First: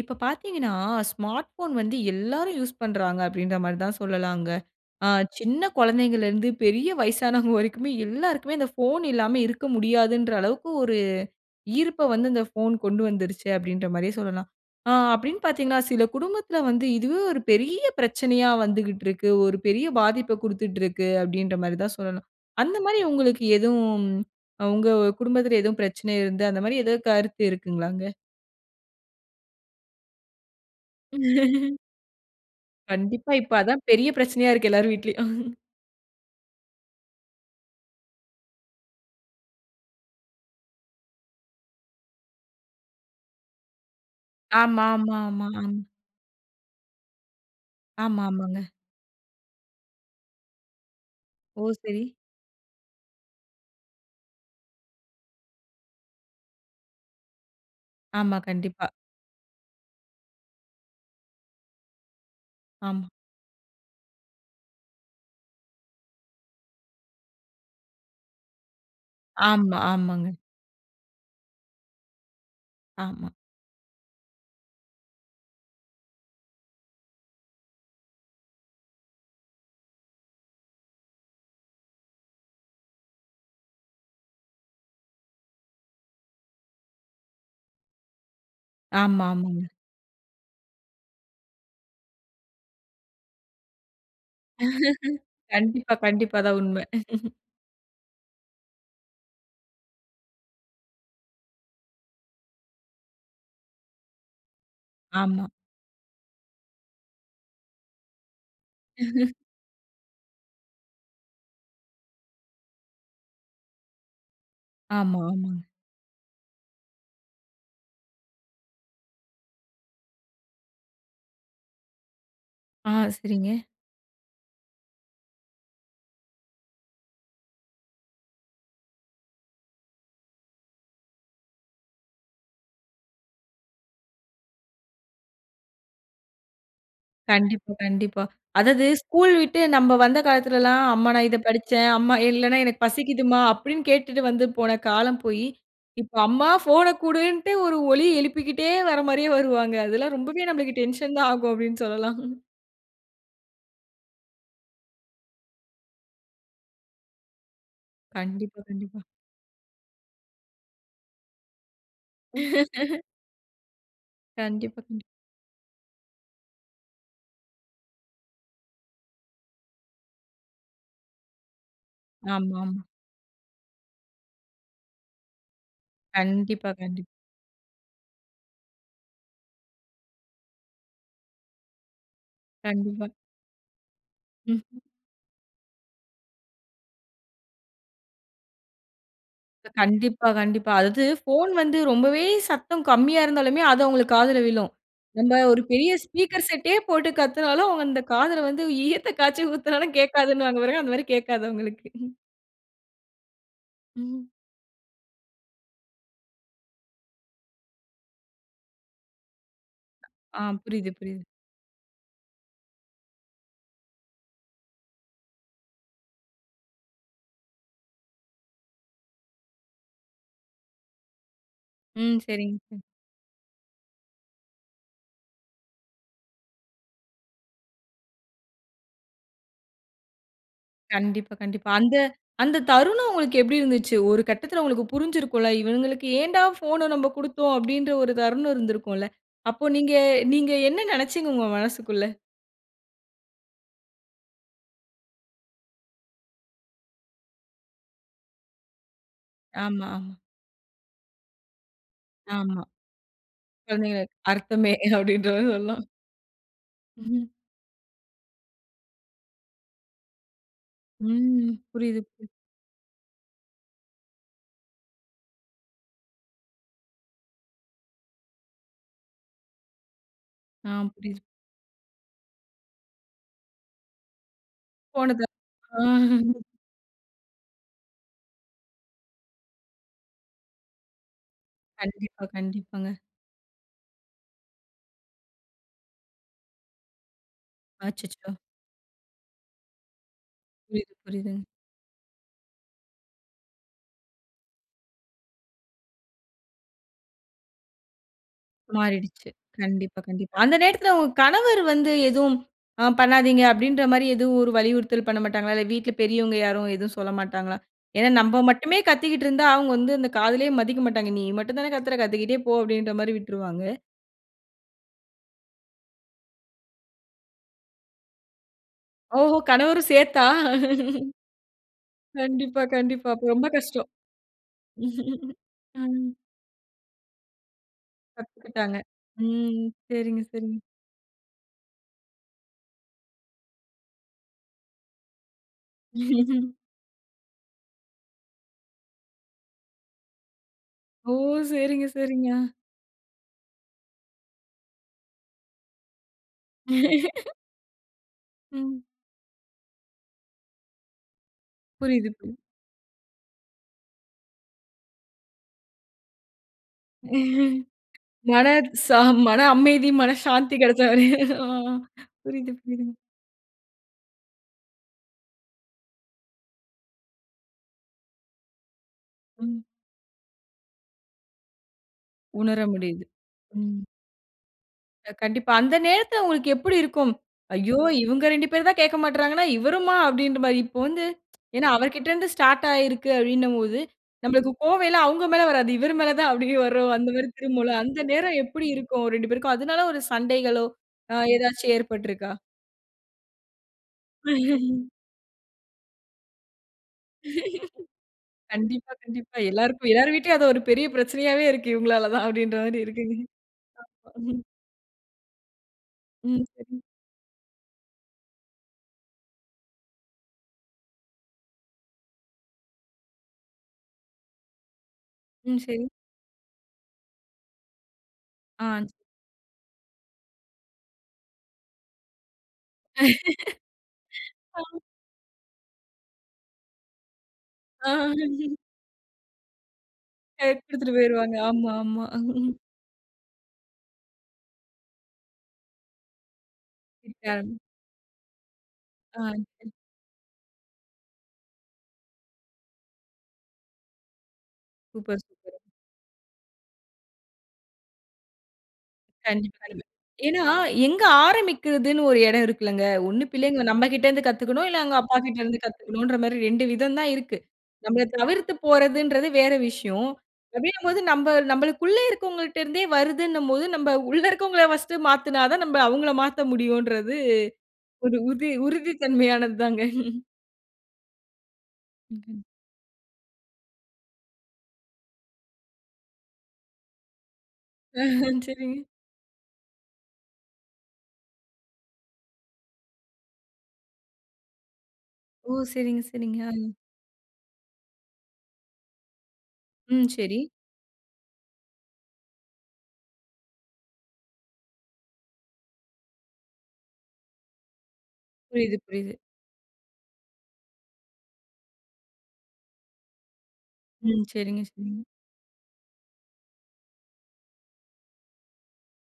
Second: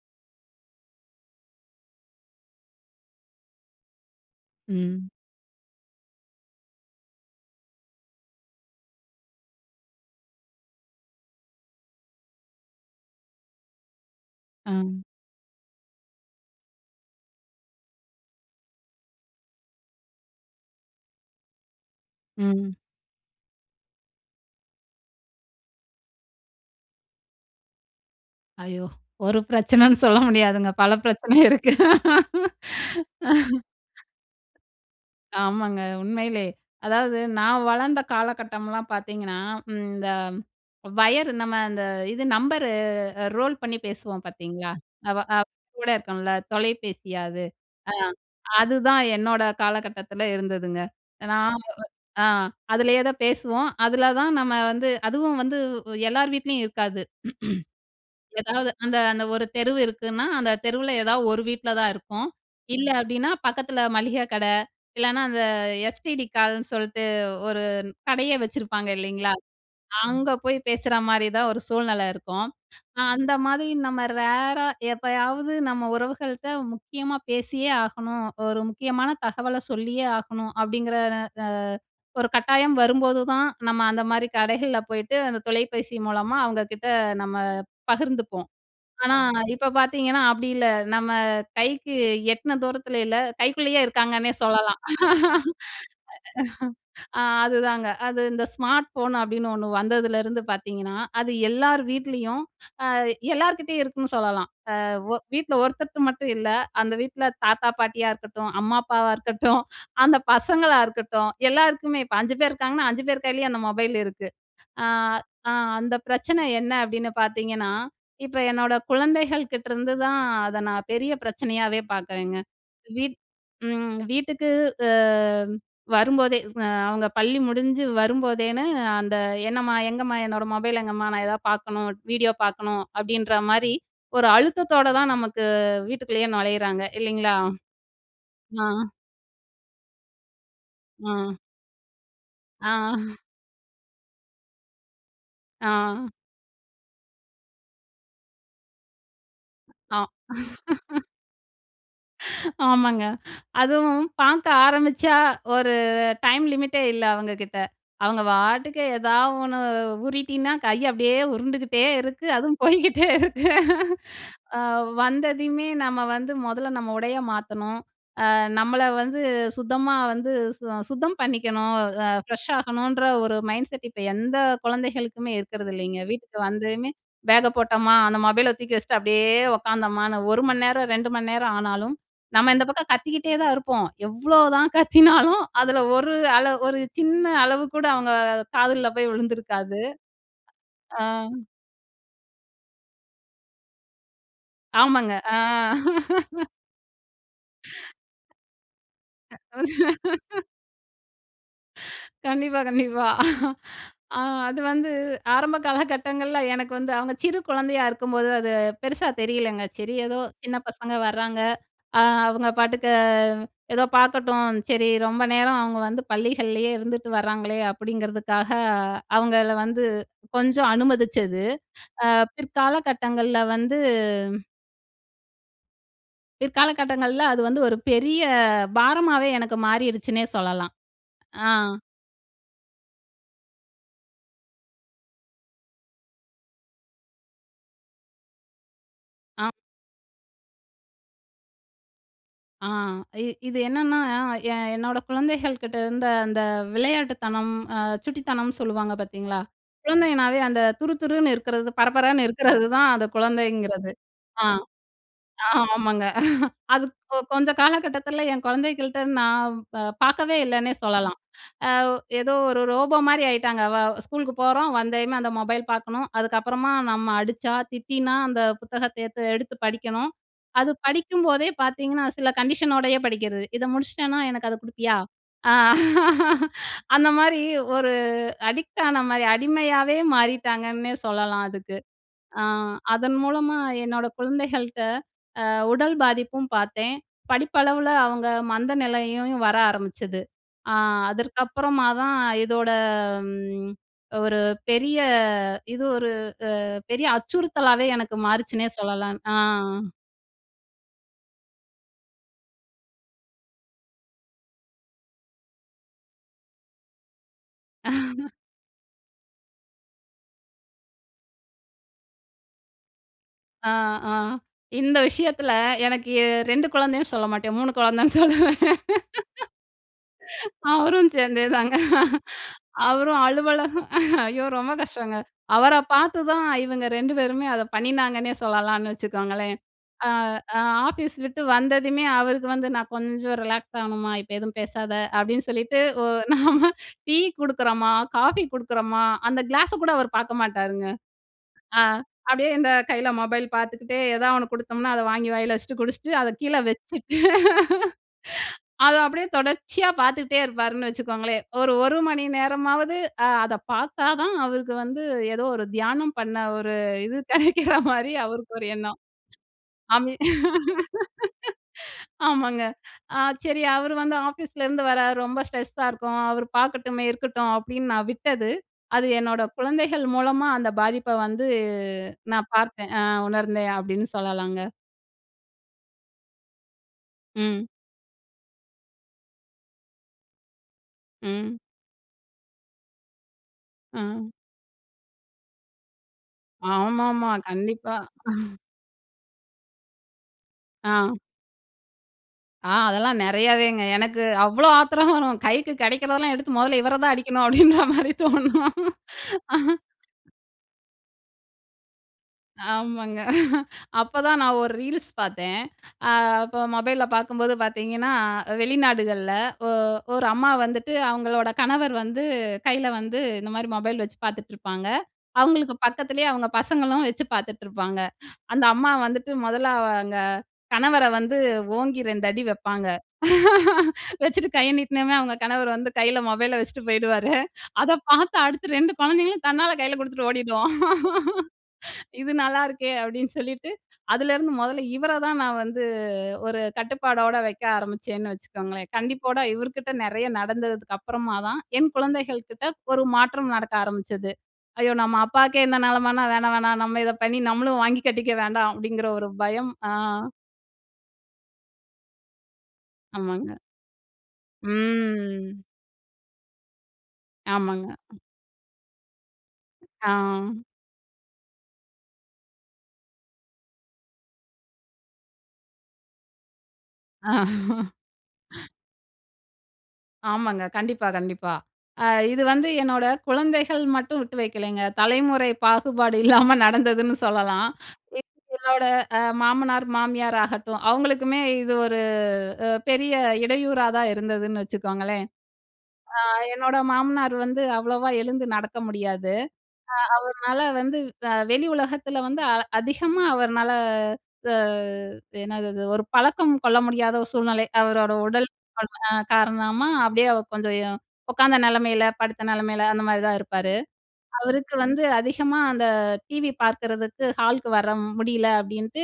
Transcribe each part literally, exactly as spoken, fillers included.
இப்ப பார்த்தீங்கன்னா, smart phone வந்து எல்லாரும் யூஸ் பண்றாங்க அப்பிடின்றமாரி தான் சொல்லலாங்க. ஆ ம். சின்ன கொழந்தைகள்ல இருந்து பெரிய வயசானவங்க வரைக்குமே, எல்லாருக்குமே அந்த போன் இல்லாம இருக்க முடியாதுன்ற அளவுக்கு ஒரு ஈர்ப்ப வந்து இந்த ஃபோன் கொண்டு வந்துருச்சு அப்பிடின்றமாரியே சொல்லலாம். ஆ ஆ. அப்பிடின்னு பார்த்தீங்கன்னா, சில குடும்பத்தில வந்து இதுவே ஒரு பெரிய பிரச்சனையா வந்துக்கிட்டுருக்கு. ஒரு பெரிய பாதிப்ப குடுத்துட்டுருக்கு அப்பிடின்றமாரி தான் சொல்லனும். ம். அந்தமாரி உங்களுக்கு எதுவும் உங்க குடும்பத்தில எதுவும் பிரச்சனை இருந்து அந்த மாரி ஏதாவது கருத்து இருக்குங்களாங்க? ஐயோ! ஒரு பிரச்சனன்னு சொல்ல முடியாதுங்க. பல பிரச்சனை இருக்கு. கண்டிப்பா இப்ப அதான் பெரிய பிரச்சனையா இருக்கு எல்லார் வீட்லயும். ஆமாங்க. உண்மையிலே அதாவது நான் வளர்ந்த காலகட்டம்லாம் பார்த்தீங்கன்னா, ம், இந்த வயர் நம்ம இந்த இது நம்பரு அ ரோல் பண்ணி பேசுவோம் பார்த்தீங்களா? ஆமா, அ ஆமா, வ ஆமா ம். கூட இருக்கும்ல தொலைபேசியா அது. அ ஆமா, ஆமாங்க. அதுதான் என்னோட காலகட்டத்தில இருந்ததுங்க. நான் ஓ சரி. அ அதுலயே தான் பேசுவோம். அதுல தான் நம்ம வந்து அதுவும் வந்து எல்லார் வீட்லயும் இருக்காது. ஆமா எதாவது கண்டிப்பா. அந்த அந்த ஒரு தெருவு இருக்குனா, அந்த தெருவுல ஏதாவது ஒரு வீட்ல தான் இருக்கும். இல்ல ஆமா. அப்பிடினா, பக்கத்தில மளிகை கட இல்லன்னா அந்த எஸ்டிடி கால்னு சொல்ட்டு, ஒரு கடையே வச்சிருப்பாங்க இல்லேங்களா? ஆமா, அங்க ஆமாங்க. போய் பேசுறமாரி தான் ஒரு சூழ்நெல இருக்கும். ஆ ஆமா. அந்தமாரி நம்ம ரேரா எப்பயாவது நம்ம உறவுகள்கிட்ட முக்கியமா பேசியே ஆகணும். ஒரு முக்கியமான தகவல சொல்லியே ஆகணும். அப்பிடிங்கிற ற அ ஒரு கட்டாயம் வரும்போதுதான் நம்ம அந்தமாரி கடைகள்ல போயிட்டு, அந்த தொலைபேசி மூலமா அவுங்ககிட்ட நம்ம பகிர்ந்துப்போம். ஆனா ஆமா, ஆமாங்க. இப்ப பார்த்தீங்கன்னா அப்பிடி இல்ல. நம்ம கைக்கு எட்ன தூரத்தில இல்ல. கைக்குள்ளேயே இருக்காங்கன்னே சொல்லலாம். கண்டிப்பா, கண்டிப்பா அதான் உண்மை. அ அதுதாங்க. அது இந்த ஸ்மார்ட் ஃபோன் அப்பிடின்னு ஒன்னு வந்ததுலேருந்து பார்த்தீங்கன்னா, அது எல்லார் வீட்லயும் அ எல்லார்கிட்டேயும் இருக்குன்னு சொல்லலாம். அ ஒ ஆமா. வீட்ல ஒருத்தர்ட்ட மட்டும் இல்ல, அந்த வீட்ல தாத்தா, பாட்டியா இருக்கட்டும். அம்மா, அப்பாவா இருக்கட்டும், அந்த பசங்களா இருக்கட்டும். எல்லாருக்குமே இப்ப அஞ்சு பேர் இருக்காங்கன்னா அஞ்சு பேர் கையிலயும் அந்த மொபைல் இருக்கு. அ, ஆமா, அ ஆமா. அந்த பிரச்சனை என்ன அப்பிடின்னு பார்த்தீங்கன்னா, இப்ப என்னோட குழந்தைகள் கிட்டருந்து தான் அத நான் பெரிய பிரச்சனையாவே பார்க்குறேங்க. ஆ. வீட் சரிங்க. ம் வீட்டுக்கு அ வரும்போதே, அ அவுங்க பள்ளி முடிஞ்சு வரும்போதேன்னு அந்த "என்னம்மா! எங்கம்மா! என்னோட மொபைல் எங்கம்மா? நான் ஏதாவது பார்க்கணும், வீடியோ பார்க்கணும்" அப்பிடின்றமாரி ஒரு அழுத்தத்தோட தான் நமக்கு வீட்டுக்குள்ளேயே நொழையிறாங்க, இல்லேங்களா? கண்டிப்பா, கண்டிப்பா. ஆ. அதாவது ஸ்கூல் விட்டு நம்ப வந்த காலத்திலல்லாம், "அம்மா நான் ஆ. இத படிச்சேன்" "அம்மா இல்லன்னா, ஆ. எனக்கு பசிக்கிதும்மா அம்மா" அப்பிடின்னு கேட்டுட்டு வந்து போன காலம் போயி, ஆ. இப்ப "அம்மா ஃபோன குடுன்ட்டு" ஒரு ஒலி எழுப்பிக்கிட்டே வர்றமாரியே வருவாங்க. ஆ. அதெல்லாம் ரொம்பவே நமக்கு டென்ஷன் தான் ஆகும் அப்பிடின்னு சொல்லலாம். ஆமாங்க. அதுவும் பார்க்க ஆரம்பிச்சா, ஒரு டைம் லிமிட்டே இல்ல அவுங்ககிட்ட. அவுங்க கண்டிப்பா, பாட்டுக்கு கண்டிப்பா. எதா ஒன்னு ஊறிட்டின்னா கைய அப்பிடியே உருண்டுகிட்டே இருக்கு. அதுவும் போய்க்கிட்டே இருக்கு. ஆ கண்டிப்பா கண்டி வந்ததையுமே நம்ம வந்து மொதல்ல நம்ம உடைய மாத்தணும். அ நம்மள வந்து சுத்தமா வந்து சு-சுத்தம் பண்ணிக்கணும். அ ஆமாம். ஃப்ரெஷ்ஷாகணுன்ற ஒரு மைண்ட் செட் இப்ப எந்த கொழந்தைகளுக்குமே இருக்கிறது இல்லேங்க. வீட்டுக்கு கண்டிப்பா வந்துமே கண்டி "பேக்க போட்டம்மா" அந்த மொபைல தூக்கி வச்சுட்டு அப்பிடியே உக்காந்தாமான்னு ஒரு மணி நேரம், ரெண்டு மணி நேரம் ஆனாலும், நம்ம இந்த பக்கம் கண்டிப்பா. கத்திக்கிட்டே தான் இருப்போம். எவ்ளோதான் ம்ஹம். கத்தினாலும், அதில ஒரு அள ஒரு சின்ன அளவு கூட அவுங்க காதுல்ல போய் விழுந்துருக்காது. கண்டிப்பா கண்டிப்பா. அதாவது ஆ. ஃபோன் வந்து ரொம்பவே சத்தம் கம்மியா இருந்தாலுமே, அது அவுங்களுக்கு காதில விழும். ஆமாங்க. ஆ. நம்ம ஒரு பெரிய ஸ்பீக்கர் செட்டே போட்டு கத்தினாலும், "அவுங்க அந்த காதில வந்து ஈயத்த காய்ச்சி ஊத்துனாலும் கேட்காதுனுவாங்க" பாருங்க. அந்த மாதிரி கேட்காது அவுங்களுக்கு. கண்டிப்பா, கண்டிப்பா. அ ம். அது வந்து ஆரம்ப காலகட்டங்கள்ல எனக்கு வந்து அவுங்க சிறு குழந்தையா இருக்கும்போது, அது பெருசா தெரியலேங்க. "சரி ஏதோ ஆ சின்ன புரியுது, பசங்க புரியுது. வர்றாங்க, அ அவுங்க பாட்டுக்கு ஏதோ பார்க்கட்டும், சரி ரொம்ப நேரம் அவுங்க வந்து பள்ளிகள்லேயே இருந்துட்டு வர்றாங்களே!" அப்பிடிங்கிறதுக்காக அவுங்கள வந்து கொஞ்சம் அனுமதிச்சது, அ ம் சரிங்க. பிற்கால ம்ஹ். கட்டங்கள்ல வந்து பிற்காலகட்டங்கள்ல அது வந்து ஒரு பெரிய பாரமாவே எனக்கு மாறிருச்சுன்னே சொல்லலாம். கண்டிப்பா, ஆ. கண்டிப்பா. அந்த, அந்த தருணம் உங்களுக்கு எப்பிடி இருந்துச்சு? ஒரு கட்டத்துல உங்களுக்கு புரிஞ்சிருக்குல்ல. இவுங்களுக்கு ஏன்டா ஃபோன நம்ப குடுத்தோம் அப்பிடின்ற ஒரு தருணம் இருந்திருக்கும்ல. அ. அப்போ நீங்க, நீங்க என்ன நெனைச்சீங்க உங்க மனசுக்குள்ள? ஆ. இ இது என்னன்னா, எ என் என்னோட குழந்தைகள்கிட்ட இருந்த அந்த விளையாட்டுத்தனம், அ சுட்டித்தனம்ன்னு சொல்லுவாங்க பாத்தீங்களா? ஆமா, ஆமா. குழந்தைங்கனாவே அந்த துருதுருன்னு இருக்குறது, பரபரன்னு ஆமா. இருக்குறது தான் அந்த குழந்தைங்கிறது. குழந்தைகளே ஆ, அர்த்தமே ஆ, அப்பிடின்றமாரி சொல்லாம். ஆமாங்க அது கொ ம். கொஞ்ச காலகட்டத்தில என் குழந்தைகள்ட்ட நான் ப பார்க்கவே இல்லேன்னே சொல்லலாம். ம். அ, புரியுது, புரியுது. ஏதோ ஒரு ரோபோமாரி ஆயிட்டாங்க. வ ஸ்கூலுக்கு போறோம், வந்ததுமே அந்த மொபைல் பார்க்கணும். அதுக்கப்புறமா நம்ம அடிச்சா திட்டினா, அந்த புத்தகத்த எத்து எடுத்து படிக்கணும். ஆ, அது புரியுது. படிக்கும்போதே பார்த்தீங்கன்னா, சில கண்டிஷனோடயே படிக்கிறது. இதை முடிச்சிட்டன்னா, எனக்கு அத கொடுப்பியா? போனது அ அ. அந்தமாரி ஒரு அடிக்ட் ஆனமாரி அடிமையாவே மாறிட்டாங்கன்னே சொல்லலாம் அதுக்கு. கண்டிப்பா, அ கண்டிப்பாங்க. அதன் மூலமா என்னோட குழந்தைகள்ட்ட அ உடல் பாதிப்பும் பார்த்தேன். படிப்பளவுல அவுங்க அச்சச்சோ! மந்தநிலையையும் வர ஆரம்பிச்சது. அ புரியுது, அதற்கு புரியுதுங்க. அப்புறமா தான் இதோட ம் ஒரு பெரிய இது ஒரு அ பெரிய அச்சுறுத்தலாவே எனக்கு மாறிச்சுன்னே சொல்லலாம். மாறிடுச்சு. ஆ, ஆ. கண்டிப்பா, கண்டிப்பா. அந்த நேரத்துல உங்க கணவர் வந்து எதுவும் அ பண்ணாதீங்க அப்பிடீன்றமாரி எதுவும் வலியுறுத்தல் பண்ண மாட்டாங்களா? இல்ல வீட்ல பெரியவங்க யாரும் எதுவும் சொல்லமாட்டாங்களா? ஏன்னா, நம்ப மட்டுமே கத்திக்கிட்டு இருந்தா, அவுங்க வந்து அந்த காதிலே மதிக்க மாட்டாங்க. நீ மட்டும் தானே கத்துற கத்திக்கிட்டே போ! அப்பிடின்றமாரி விட்டுருவாங்க. அ, ஆ, இந்த விஷயத்துல எனக்கு எ ரெண்டு குழந்தைன்னு சொல்லமாட்டேன். மூணு குழந்தைன்னு சொல்லுவேன். ஓஹோ! கணவரும் சேர்த்தா? அவரும் சேர்ந்தேதாங்க. கண்டிப்பா, கண்டிப்பா. அவரும் அப்ப ரொம்ப அலுவலகம் கஷ்டம். ஐயோ! ரொம்ப கஷ்டங்க. அவர ம். பார்த்து தான் இவுங்க ரெண்டு பேருமே அதை பண்ணினாங்கன்னே கத்துக்கிட்டாங்க. சொல்லலான்னு வச்சுக்கோங்களேன்! ம். அ. சரிங்க, ஆ சரிங்க. ஆஃபீஸ் விட்டு வந்ததுமே, அவருக்கு வந்து நான் கொஞ்சம் ரிலாக்ஸ் ஆகணுமா! இப்ப எதுவும் பேசாத, அப்பிடின்னு சொல்லிட்டு ஒ நாம டீ குடுக்குறமா, காஃபி குடுக்குறமா அந்த கிளாஸ கூட அவரு பார்க்க மாட்டாருங்க. ஓ! அ சரிங்க, சரிங்க. அப்பிடியே இந்த கையில மொபைல் பார்த்துக்கிட்டே ஏதாவது ஒண்ணு குடுத்தம்ன்னா, அத வாங்கி வாயில வச்சுட்டு குடிச்சிட்டு அத கீழ வச்சுட்டு. ம். அத அப்பிடியே தொடர்ச்சியா பார்த்துட்டே இருப்பாருன்னு வச்சுக்கோங்களேன்! ஒரு, ஒரு புரியுது, மணி புரி நேரமாவது அ அத பார்த்தாதான் அவருக்கு வந்து ஏதோ ஒரு தியானம் பண்ண ஒரு இது கிடைக்கிற மாரி மன அவருக்கு ஒரு எண்ணம். சா மனஅமைதி, மனசாந்தி கிடைச்சமாரி, ஆ புரியுது, ஆமாங்க, புரியுதுங்க. அ சரி, அவர் வந்து ஆஃபீஸ்லருந்து வரார், ரொம்ப ஸ்ட்ரெஸ்ஸா இருக்கும், அவரு பார்க்கட்டுமே! இருக்கட்டும். அப்பிடின்னு நான் விட்டது, அது என்னோட ம். குழந்தைகள் மூலமா அந்த பாதிப்ப வந்து நான் உணர பார்த்தேன். அ முடியுது. உணர்ந்தேன் ம். அப்பிடின்னு சொல்லலாங்க. கண்டிப்பா. அந்த நேரத்துல உங்களுக்கு எப்பிடி இருக்கும். ம். ஐயோ! இவுங்க ரெண்டு பேருந்தான் கேட்க மாட்றாங்கன்னா, இவருமா? அப்பிடின்றமாரி, இப்போ வந்து, ம். ஏன்னா அவர்க்கிட்டருந்து ஸ்டார்ட் ஆயிருக்கு அப்பிடின்னம்போது, ஆ. நம்மளுக்கு கோவையெல்லாம் அவுங்க மேல வராது. இவரு மேல தான் அப்பிடியே வர்ற அந்தமாரி ஆமாமா, திரும்பும்ல. கண்டிப்பா. அந்த நேரம் எப்பிடி இருக்கும். அவரு ரெண்டு பேருக்கும்! அதுனால ஒரு சண்டைகளோ! ஆ. அ ஏதாச்சும் ஏற்பட்ருக்கா? ஆ, அதெல்லாம் நிறையாவேங்க. எனக்கு அவ்ளோ ஆத்திரம் வரும். கைக்கு கிடைக்கிறதெல்லாம் எடுத்து மொதல்ல இவர தான் அடிக்கணும் அப்பிடின்ற மாரி தோணும். கண்டிப்பா, கண்டிப்பா. எல்லாருக்கும் எல்லார் வீட்டிலயும் அது ஒரு பெரிய பிரச்சனையாவே இருக்கு இவுங்களாலதான், அப்பிடின்ற மாரி இருக்குங்க ஆமாங்க அப்பதான் ம். நான் ஒரு ரீல்ஸ் பாத்தேன். அ ம். அப்ப சரி. மொபைல்ல பாக்கும்போது பாத்தீங்கன்னா, அ வெளிநாடுகள்ல ஒ ஒரு அம்மா வந்துட்டு அவுங்களோட கணவர் வந்து கையில வந்து இந்தமாரி மொபைல் வச்சு பாத்துட்டுருப்பாங்க. ம். அவுங்களுக்கு சரி. பக்கத்திலயே அவுங்க பசங்களும் வச்சு பாத்துட்டுருப்பாங்க. அந்த ஆ. அம்மா வந்துட்டு முதல்ல அவங்க கணவர வந்து ஓங்கி ரெண்டு அடி வைப்பாங்க! வச்சுட்டு கைய நீட்னமே, அவுங்க கணவர் வந்து கையில மொபைல வச்சுட்டு போயிடுவாரு. ஆ அதை பாத்து அடுத்து ரெண்டு குழந்தைங்களும் தன்னால கைல குடுத்துட்டு அ ஓடிடுவோம். குடுத்துட்டு போயிருவாங்க. ஆமா, ஆமா "இது நல்லாருக்கே" அப்பிடின்னு சொல்லிட்டு, அதுலேருந்து மொதல்ல இவர தான் நான் வந்து ஒரு கட்டுப்பாடோட [unintelligible] வைக்க ஆரம்பிச்சேன்னு வச்சுக்கோங்களேன்! ஆ, கண்டிப்போட சரி. இவருகிட்ட நிறைய நடந்ததுக்கு அப்பறமா தான், என் குழந்தைகள்கிட்ட ஒரு மாற்றம் நடக்க ஆரம்பிச்சது. "ஐயோ! நம்ம சூப்பர், சூப்பரு. அப்பாக்கே இந்த நிலமன்னா! வேணாம், வேணாம்! நம்ம இத பண்ணி நம்மளும் வாங்கி கட்டிக்க வேண்டாம்" அப்பிடிங்கிற ஒரு பயம். கண்டிப்பாலுமே. ஆ. ஏன்னா, எங்க ஆரம்பிக்கிறதுன்னு ஒரு எடம் இருக்குல்லங்க. ஒன்னு ஆமாங்க. பிள்ளைங்க நம்மகிட்டேருந்து கத்துக்கணும், இல்ல அவுங்க அப்பாக்கிட்டருந்து ம். கத்துக்கணும்ன்றமாரி ரெண்டு விதம் தான் இருக்கு. ஆமாங்க. நம்பள தவிர்த்து போறதுன்றது வேற விஷயம். ஆ. அப்பிடிங்கம்போது, நம்ப, நம்பளுக்குள்ள இருக்கவங்கள்டருந்தே வருதுன்னம்போது, நம்ப உள்ள இருக்கவங்கள ஃபர்ஸ்ட்டு மாத்துனாதான், நம்ப அவுங்கள மாத்த முடியுன்றது அ ஒரு உதி உறுதித்தன்மையானது தாங்க ஆமாங்க. கண்டிப்பா, கண்டிப்பா. அ ம், இது ம். வந்து என்னோட குழந்தைகள் மட்டும் விட்டு வைக்கலேங்க. தலைமுறை பாகுபாடு இல்லாம நடந்ததுன்னு சொல்லலாம். அ, எ ஆ. சரி. என்னோட அ மாமனார், மாமியார் ஆகட்டும், அவுங்களுக்குமே இது ஒரு அ பெரிய இடையூறா தான் இருந்ததுன்னு வச்சுக்கோங்களேன். ஓ! சரிங்க, அ சரிங்க. அ, என்னோட மாமனார் வந்து அவ்வளவா எழுந்து நடக்க முடியாது. அ ம். சரி. அவர்னால வந்து அ வெளி உலகத்தில வந்து அ அதிகமா அவர்னால அ த என்னது அது, ஒரு பழக்கம் கொள்ள முடியாத ஒரு சூழ்நிலை. அவரோட உடல் புரியுது, அல் அ புரியுது. காரணமா அப்பிடியே கொஞ்சம் எ உக்காந்த நிலைமையில, படுத்த நிலமையில, அந்தமாரிதான் இருப்பாரு. ம். சரிங்க, அவருக்கு சரிங்க. வந்து அதிகமா அந்த டிவி பார்க்கிறதுக்கு ஹாலுக்கு வர முடியல அப்பிடின்ட்டு,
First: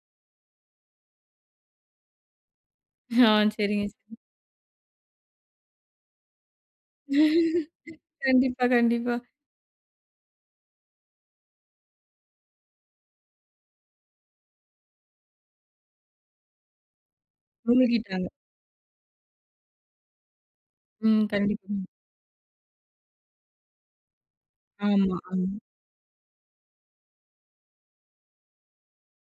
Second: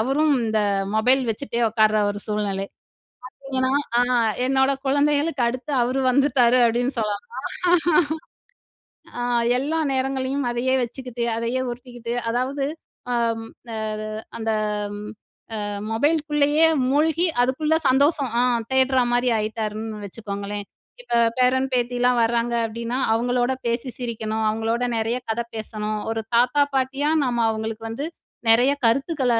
அவரும் இந்த மொபைல் வச்சுட்டே உக்கார்ற ஒரு சூழ்நிலை. ஆ, பாத்தீங்கன்னா, சரிங்க, ஆ, சரிங்க. என்னோட குழந்தைகளுக்கு அடுத்து அவரு வந்துட்டாரு அப்படின்னு சொல்லலாம். கண்டிப்பா, கண்டிப்பா. ஆ, எல்லா நேரங்களையும் அதையே வச்சுக்கிட்டு, அதையே உருட்டிக்கிட்டு அதாவது, அம் அது அந்த அ மொபைலுக்குள்ளேயே மூழ்கி, அதுக்குள்ள மூழ்கிட்டாங்க. சந்தோஷம் ஆ தேடுறமாரி ஆயிட்டாருன்னு வச்சுக்கோங்களேன். இப்ப ம். பேரன், கண்டிப்பா. பேத்திலாம் வராங்க அப்பிடின்னா, அவுங்களோட பேசி சிரிக்கணும். அவுங்களோடு ஆமா. நிறைய ஆ, கதை பேசணும். ஒரு தாத்தா, பாட்டியா நம்ம அவுங்களுக்கு வந்து நிறைய கருத்துக்கள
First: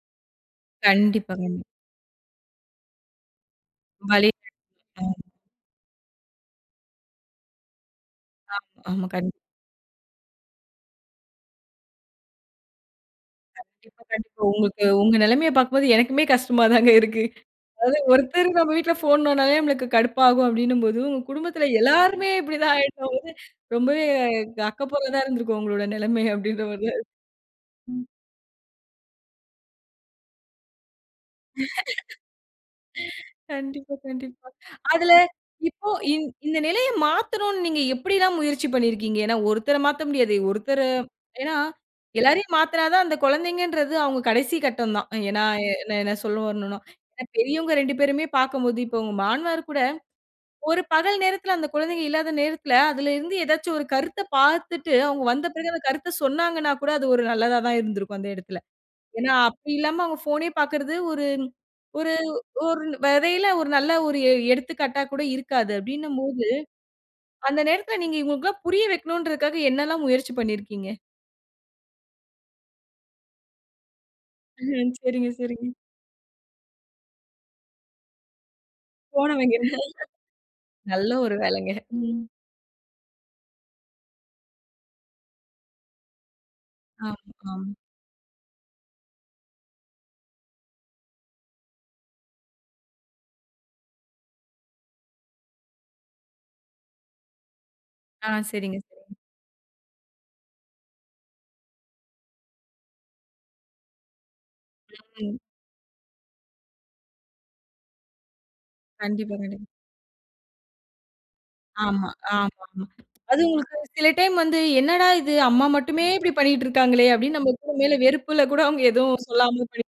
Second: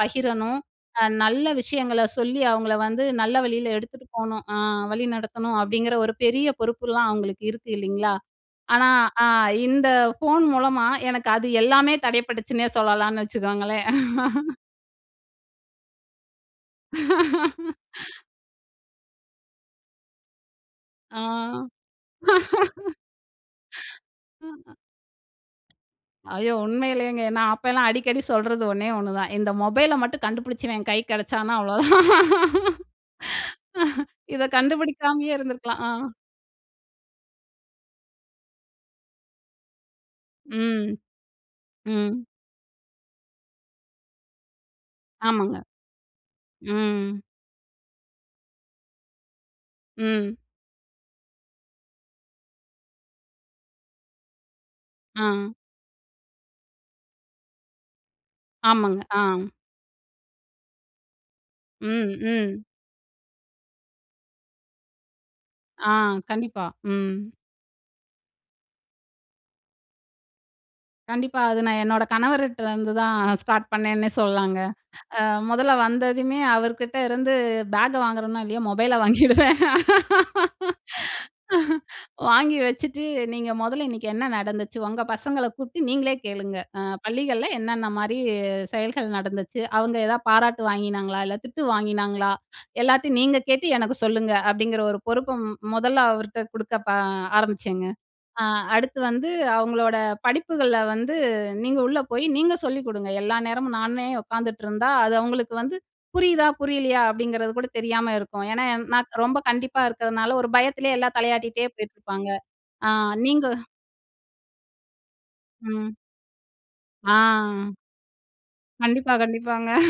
பகிரணும். அ கண்டிப்பா, நல்ல கண்டிப்பா. விஷயங்கள சொல்லி, அவுங்கள வந்து நல்ல வழியில எடுத்துட்டு வழி போணும். அ அ. வழி நடத்தணும், அப்பிடிங்கிற ஒரு பெரிய பொறுப்புலாம் அவுங்களுக்கு இருக்கு இல்லீங்களா? ஆ, ஆனா, ஆமா அ கண் இந்த ஃபோன் மூலமா எனக்கு அது எல்லாமே தடைபட்டுச்சுன்னே சொல்லலான்னு வச்சுக்கோங்களேன் கண்டிப்பா, கண்டிப்பா. உங்களுக்கு உங்க நிலமையப் பார்க்கும்போது எனக்குமே, கஷ்டமா தாங்க இருக்கு. அதாவது ஒருத்தர் நம்ம வீட்ல் போன் நோண்டுனாவே நம்மளுக்கு கடுப்பாகும், அப்பிடின்னும்போது, உங்க ஆ குடும்பத்துல எல்லாருமே இப்பிடி தான் ஆயிட்டபோது, ரொம்பவே அக்கப்போரா தான் இருந்திருக்கும் உங்களோட நிலமைய ஐயோ! அப்பிடின்றமாரி தான், உண்மையிலேங்க! நான் அப்பேலாம் ம். அடிக்கடி சொல்றது ஒன்னே ஒன்னு தான். இந்த மொபைல மட்டும் கண்டுபுடிச்சவன் என் கை கிடைச்சானா! அவ்ளோதான்! கண்டிப்பா, இத கண்டிப்பா. அதுல கண்டுபிடிக்காமயே இருந்துருக்கலாம், இப்போ ஆ. இந் இந்த நிலைய மாத்தணுன்னு நீங்க எப்பிடில்லாம் முயற்சி பண்ணியிருக்கீங்க? ஏன்னா ஒருத்தர மாத்த முடியாது. ஒருத்தர ம், ஏன்னா ம். எல்லாரையும் மாத்துனாதான் அந்த கொழந்தைங்கன்றது அவுங்க கடைசி கட்டம் தான். ஏன்னா ஆமாங்க. எ என்ன சொல்ல வரணுன்னா, ம். அ பெரியவங்க ரெண்டு பேருமே பாக்கும்போது இப்ப உங்க மாமனாருகூட, ம். ஒரு பகல் நேரத்துல அந்த குழந்தைங்க இல்லாத நேரத்துல அதில இருந்து ஏதாச்சும் ஒரு கருத்தப் பாத்துட்டு அவுங்க ஆ. வந்த பிறகு அந்த கருத்த சொன்னாங்கன்னாகூட, அது ஒரு நல்லதா தான் இருந்திருக்கும் அந்த எடத்துல. ஆமாங்க. ஆ. ஏன்னா, அப்பிடி இல்லாம அவுங்க ஃபோனே பாக்கிறது ஒரு ஒரு ம், ம். ஒரு வகையில ஒரு நல்ல ஒரு எ எடுத்துக்காட்டா கூட இருக்காது ஆ, அப்பிடின்னம்போது. கண்டிப்பா. ம். அந்த நேரத்துல நீங்க இவுங்களுக்கெல்லாம் புரிய வைக்கனுன்றதுக்காக என்னல்லாம் முயற்சி பண்ணியிருக்கீங்க! கண்டிப்பா. அது நான் என்னோட கணவருட்ட இருந்து தான், ஸ்டார்ட் பண்ணேன்னே சொல்லலாங்க. ம். அ சரிங்க, சரிங்க. மொதல்ல வந்ததுமே அவர்கிட்ட இருந்து பேக்க வாங்குறனோ! இல்லயோ! மொபைல ஃபோன வைங்க. வாங்கிடுவேன் நல்ல ஒரு வேலைங்க. ம். வாங்கி வச்சுட்டு, "நீங்க மொதல்ல இன்னக்கி என்ன நடந்துச்சு? ஒங்க பசங்கள கூப்ட்டு நீங்களே கேளுங்க! அ ஆம், பள்ளிகள்ல ஆம். என்னென்ன மாரி செயல்கள் நடந்துச்சு, அவுங்க ஏதா பாராட்டு வாங்கினாங்களா? இல்ல திட்டு வாங்கினாங்களா? எல்லாத்தையும் நீங்க கேட்டு எனக்கு சொல்லுங்க." அப்பிடிங்கிற ஒரு பொறுப்ப ம் மொதல்ல அவர்ட்ட குடுக்க பா ஆரம்பிச்சேங்க. ஆ, அ சரிங்க. அடுத்து வந்து அவுங்களோட படிப்புகள்ல வந்து நீங்க உள்ள போயி நீங்க சொல்லிக்குடுங்க. எல்லா நேரமும் நானே உக்காந்துட்டுருந்தா, அ. அது ம். அவுங்களுக்கு வந்து புரியுதா! புரியலயா! அப்பிடிங்கிறது கூட தெரியாம இருக்கும். ஏன்னா, என் நான் கண்டிப்பா, ரொம்ப கண்டிப்பா. கண்டிப்பா இருக்கிறதுனால, ஒரு பயத்துலே எல்லா தலையாட்டிட்டே ஆமா, போயிட்டுருப்பாங்க. ஆமாமா. அ அது நீங்க உங்களுக்கு சில டைம் வந்து என்னடா இது! அம்மா ம். மட்டுமே இப்பிடி பண்ணிக்கிட்டு இருக்காங்களே! அப்பிடின்னு நம்ம ஆ. [unintelligible] வெறுப்புல கூட அவுங்க கண்டிப்பா, எதுவும் சொல்லாம கண்டிப்பாங்க. போய்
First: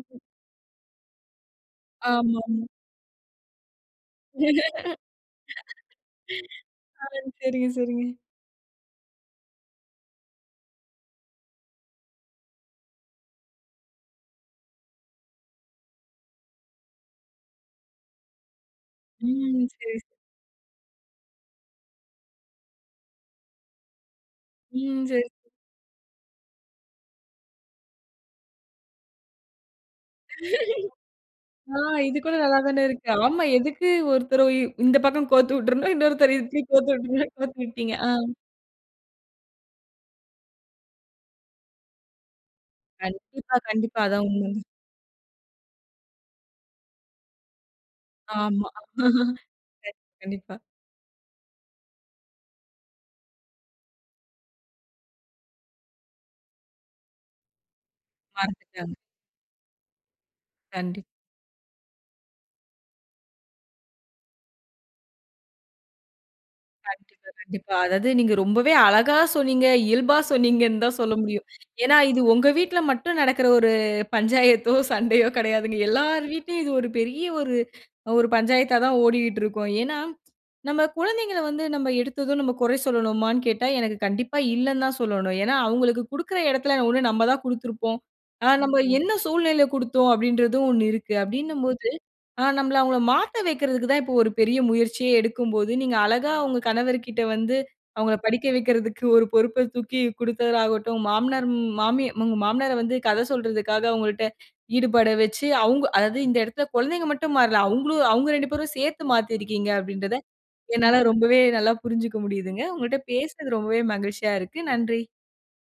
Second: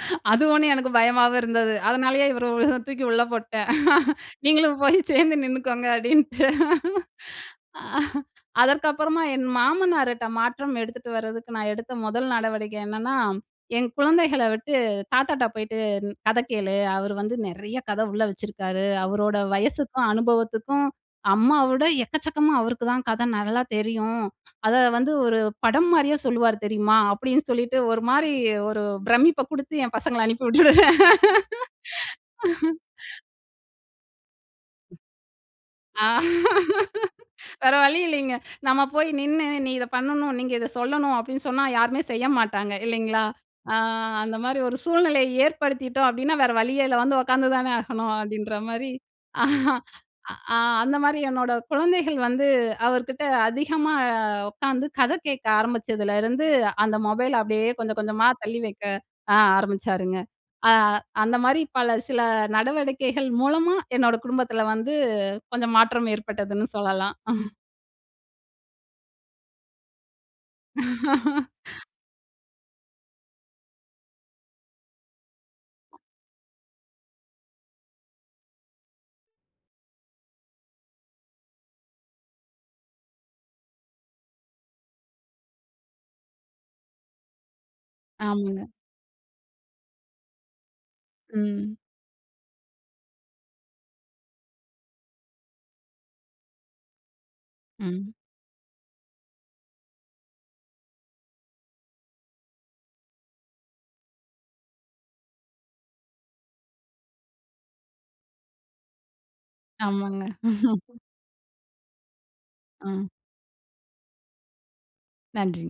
ம், ம். அது ஒன்னும் எனக்கு பயமாவும் இருந்தது. அதனாலயே ஆமா, இவர உ ஆமா. தூக்கி உள்ள போட்டேன் "நீங்களும் போய் சேந்து நின்னுக்கோங்க"அப்பிடின்ட்டு அ. சரிங்க, சரிங்க. அதற்கு அப்பறமா என் மாமனாருட்ட மாற்றம் எடுத்துட்டு வர்றதுக்கு நான் எடுத்த மொதல் நடவடிக்கை என்னன்னா, என் குழந்தைகள விட்டு "தாத்தாட்ட போயிட்டு கத கேளு! அவரு வந்து நிறைய கதை உள்ள வச்சுருக்காரு. ம், அவரோட ம். சரி வயசுக்கும் அனுபவத்துக்கும் அம்மா விட எக்கச்சக்கமா அவருக்கு தான் கதை நல்லா தெரியும். அத ம், வந்து சரி. ஒரு படம் மாரியே சொல்லுவாரு தெரியுமா?" அப்பிடின்னு சொல்லிட்டு ஒருமாரி ஒரு பிரமிப்ப குடுத்து என் பசங்கள அனுப்பி விட்டுருவேன். ஆ இதுகூட நல்லா தானே இருக்கு. ஆமா, எதுக்கு ஒருத்தர இ இந்த பக்கம் கோத்து உட்ரணும், ஆ இன்னொருத்தர [unintelligible] கோத்து விட்டீங்க, கோத்து வேற விட்டீங்க. வழி ஆ, இல்லேங்க. நம்ம போய் நின்னு, நீ இத பண்ணணும், நீங்க இத சொல்லணும் அப்பிடின்னு சொன்னா, யாருமே செய்ய மாட்டாங்க இல்லேங்களா? கண்டிப்பா, அ கண்டிப்பா. அதான் அந்தமாரி உண்மங்க. ஒரு சூழ்நிலைய ஏற்படுத்திட்டோம் அப்பிடின்னா, வேற வழியே இல்ல, வந்து உக்காந்து தானே ஆகணும், அப்பிடின்ற ஆமா மாரி, அ கண்டிப்பா. அ அந்தமாரி, என்னோட குழந்தைகள் வந்து அவர்கிட்ட அதிகமா உக்கார்ந்து கதை கேக்க ஆரம்பிச்சதுலருந்து, அந்த மொபைல் அப்பிடியே கொஞ்சம் கொஞ்சமா தள்ளி வைக்க மறந்துட்டாங்க. ஆ ஆரம்பிச்சாருங்க. அ கண்டிப் அந்தமாரி பல சில நடவடிக்கைகள் மூலமா, என்னோட குடும்பத்துல வந்து கொஞ்சம் மாற்றம் ஏற்பட்டதுன்னு சொல்லலாம். கண்டிப்பா, கண்டிப்பா. அதாவது, நீங்க ரொம்பவே அழகா சொன்னீங்க, இயல்பா சொன்னீங்கன்னு தான் சொல்ல முடியும். ஏன்னா, இது உங்க வீட்ல மட்டும் நடக்கிற ஒரு பஞ்சாயத்தோ! சண்டையோ! கிடையாதுங்க. எல்லார் வீட்லயும் இது ஒரு பெரிய ஒரு, ஒரு பஞ்சாயத்தா தான் ஓடிகிட்ருக்கும். ஏன்னா, நம்ம குழந்தைங்கள வந்து நம்ம எடுத்ததும் நம்ம குறை சொல்லனுமான்னு கேட்டா, எனக்கு கண்டிப்பா இல்லன்தான் சொல்லணும. ஏன்னா, அவுங்களுக்கு குடுக்குற எடத்தில ஒண்ணு நம்ப தான் குடுத்திருப்போம். அ ஆமாங்க. நம்ப என்ன சூழ்நிலையில குடுத்தோம் அப்பிடின்றதும் ஒண்ணு இருக்கு. அப்பிடின்னம் ம். போது, ஆ, நம்பள அவுங்கள மாத்த வெக்குறதுக்கு தான் இப்ப ஒரு பெரிய முயற்சியே எடுக்கும்போது, நீங்க அழகா உங்க கணவர்கிட்ட வந்து ம். அவுங்கள படிக்க வைக்குறதுக்கு ஒரு பொறுப்ப தூக்கி குடுக்கிறதாகட்டும், மாமனார், ம் மாமி உங்க மாமனார வந்து கதை சொல்றதுக்காக அவுங்கள்ட்ட ஈடுபட வச்சி அவுங்க அதாவது இந்த இடத்துல் குழந்தைங்க மட்டும் மாறல. அவுங்களும் அவுங்க ரெண்டு பேரும் சேத்து மாத்தி இருக்கீங்க ஆமாங்க. அப்பிடின்றத, என்னால ரொம்பவே நல்லா புரிஞ்சுக்க முடியுதுங்க. உங்கள்ட்ட ஆ. பேசுனது ரொம்பவே மகிழ்ச்சியா இருக்கு. நன்றி. நன்றி.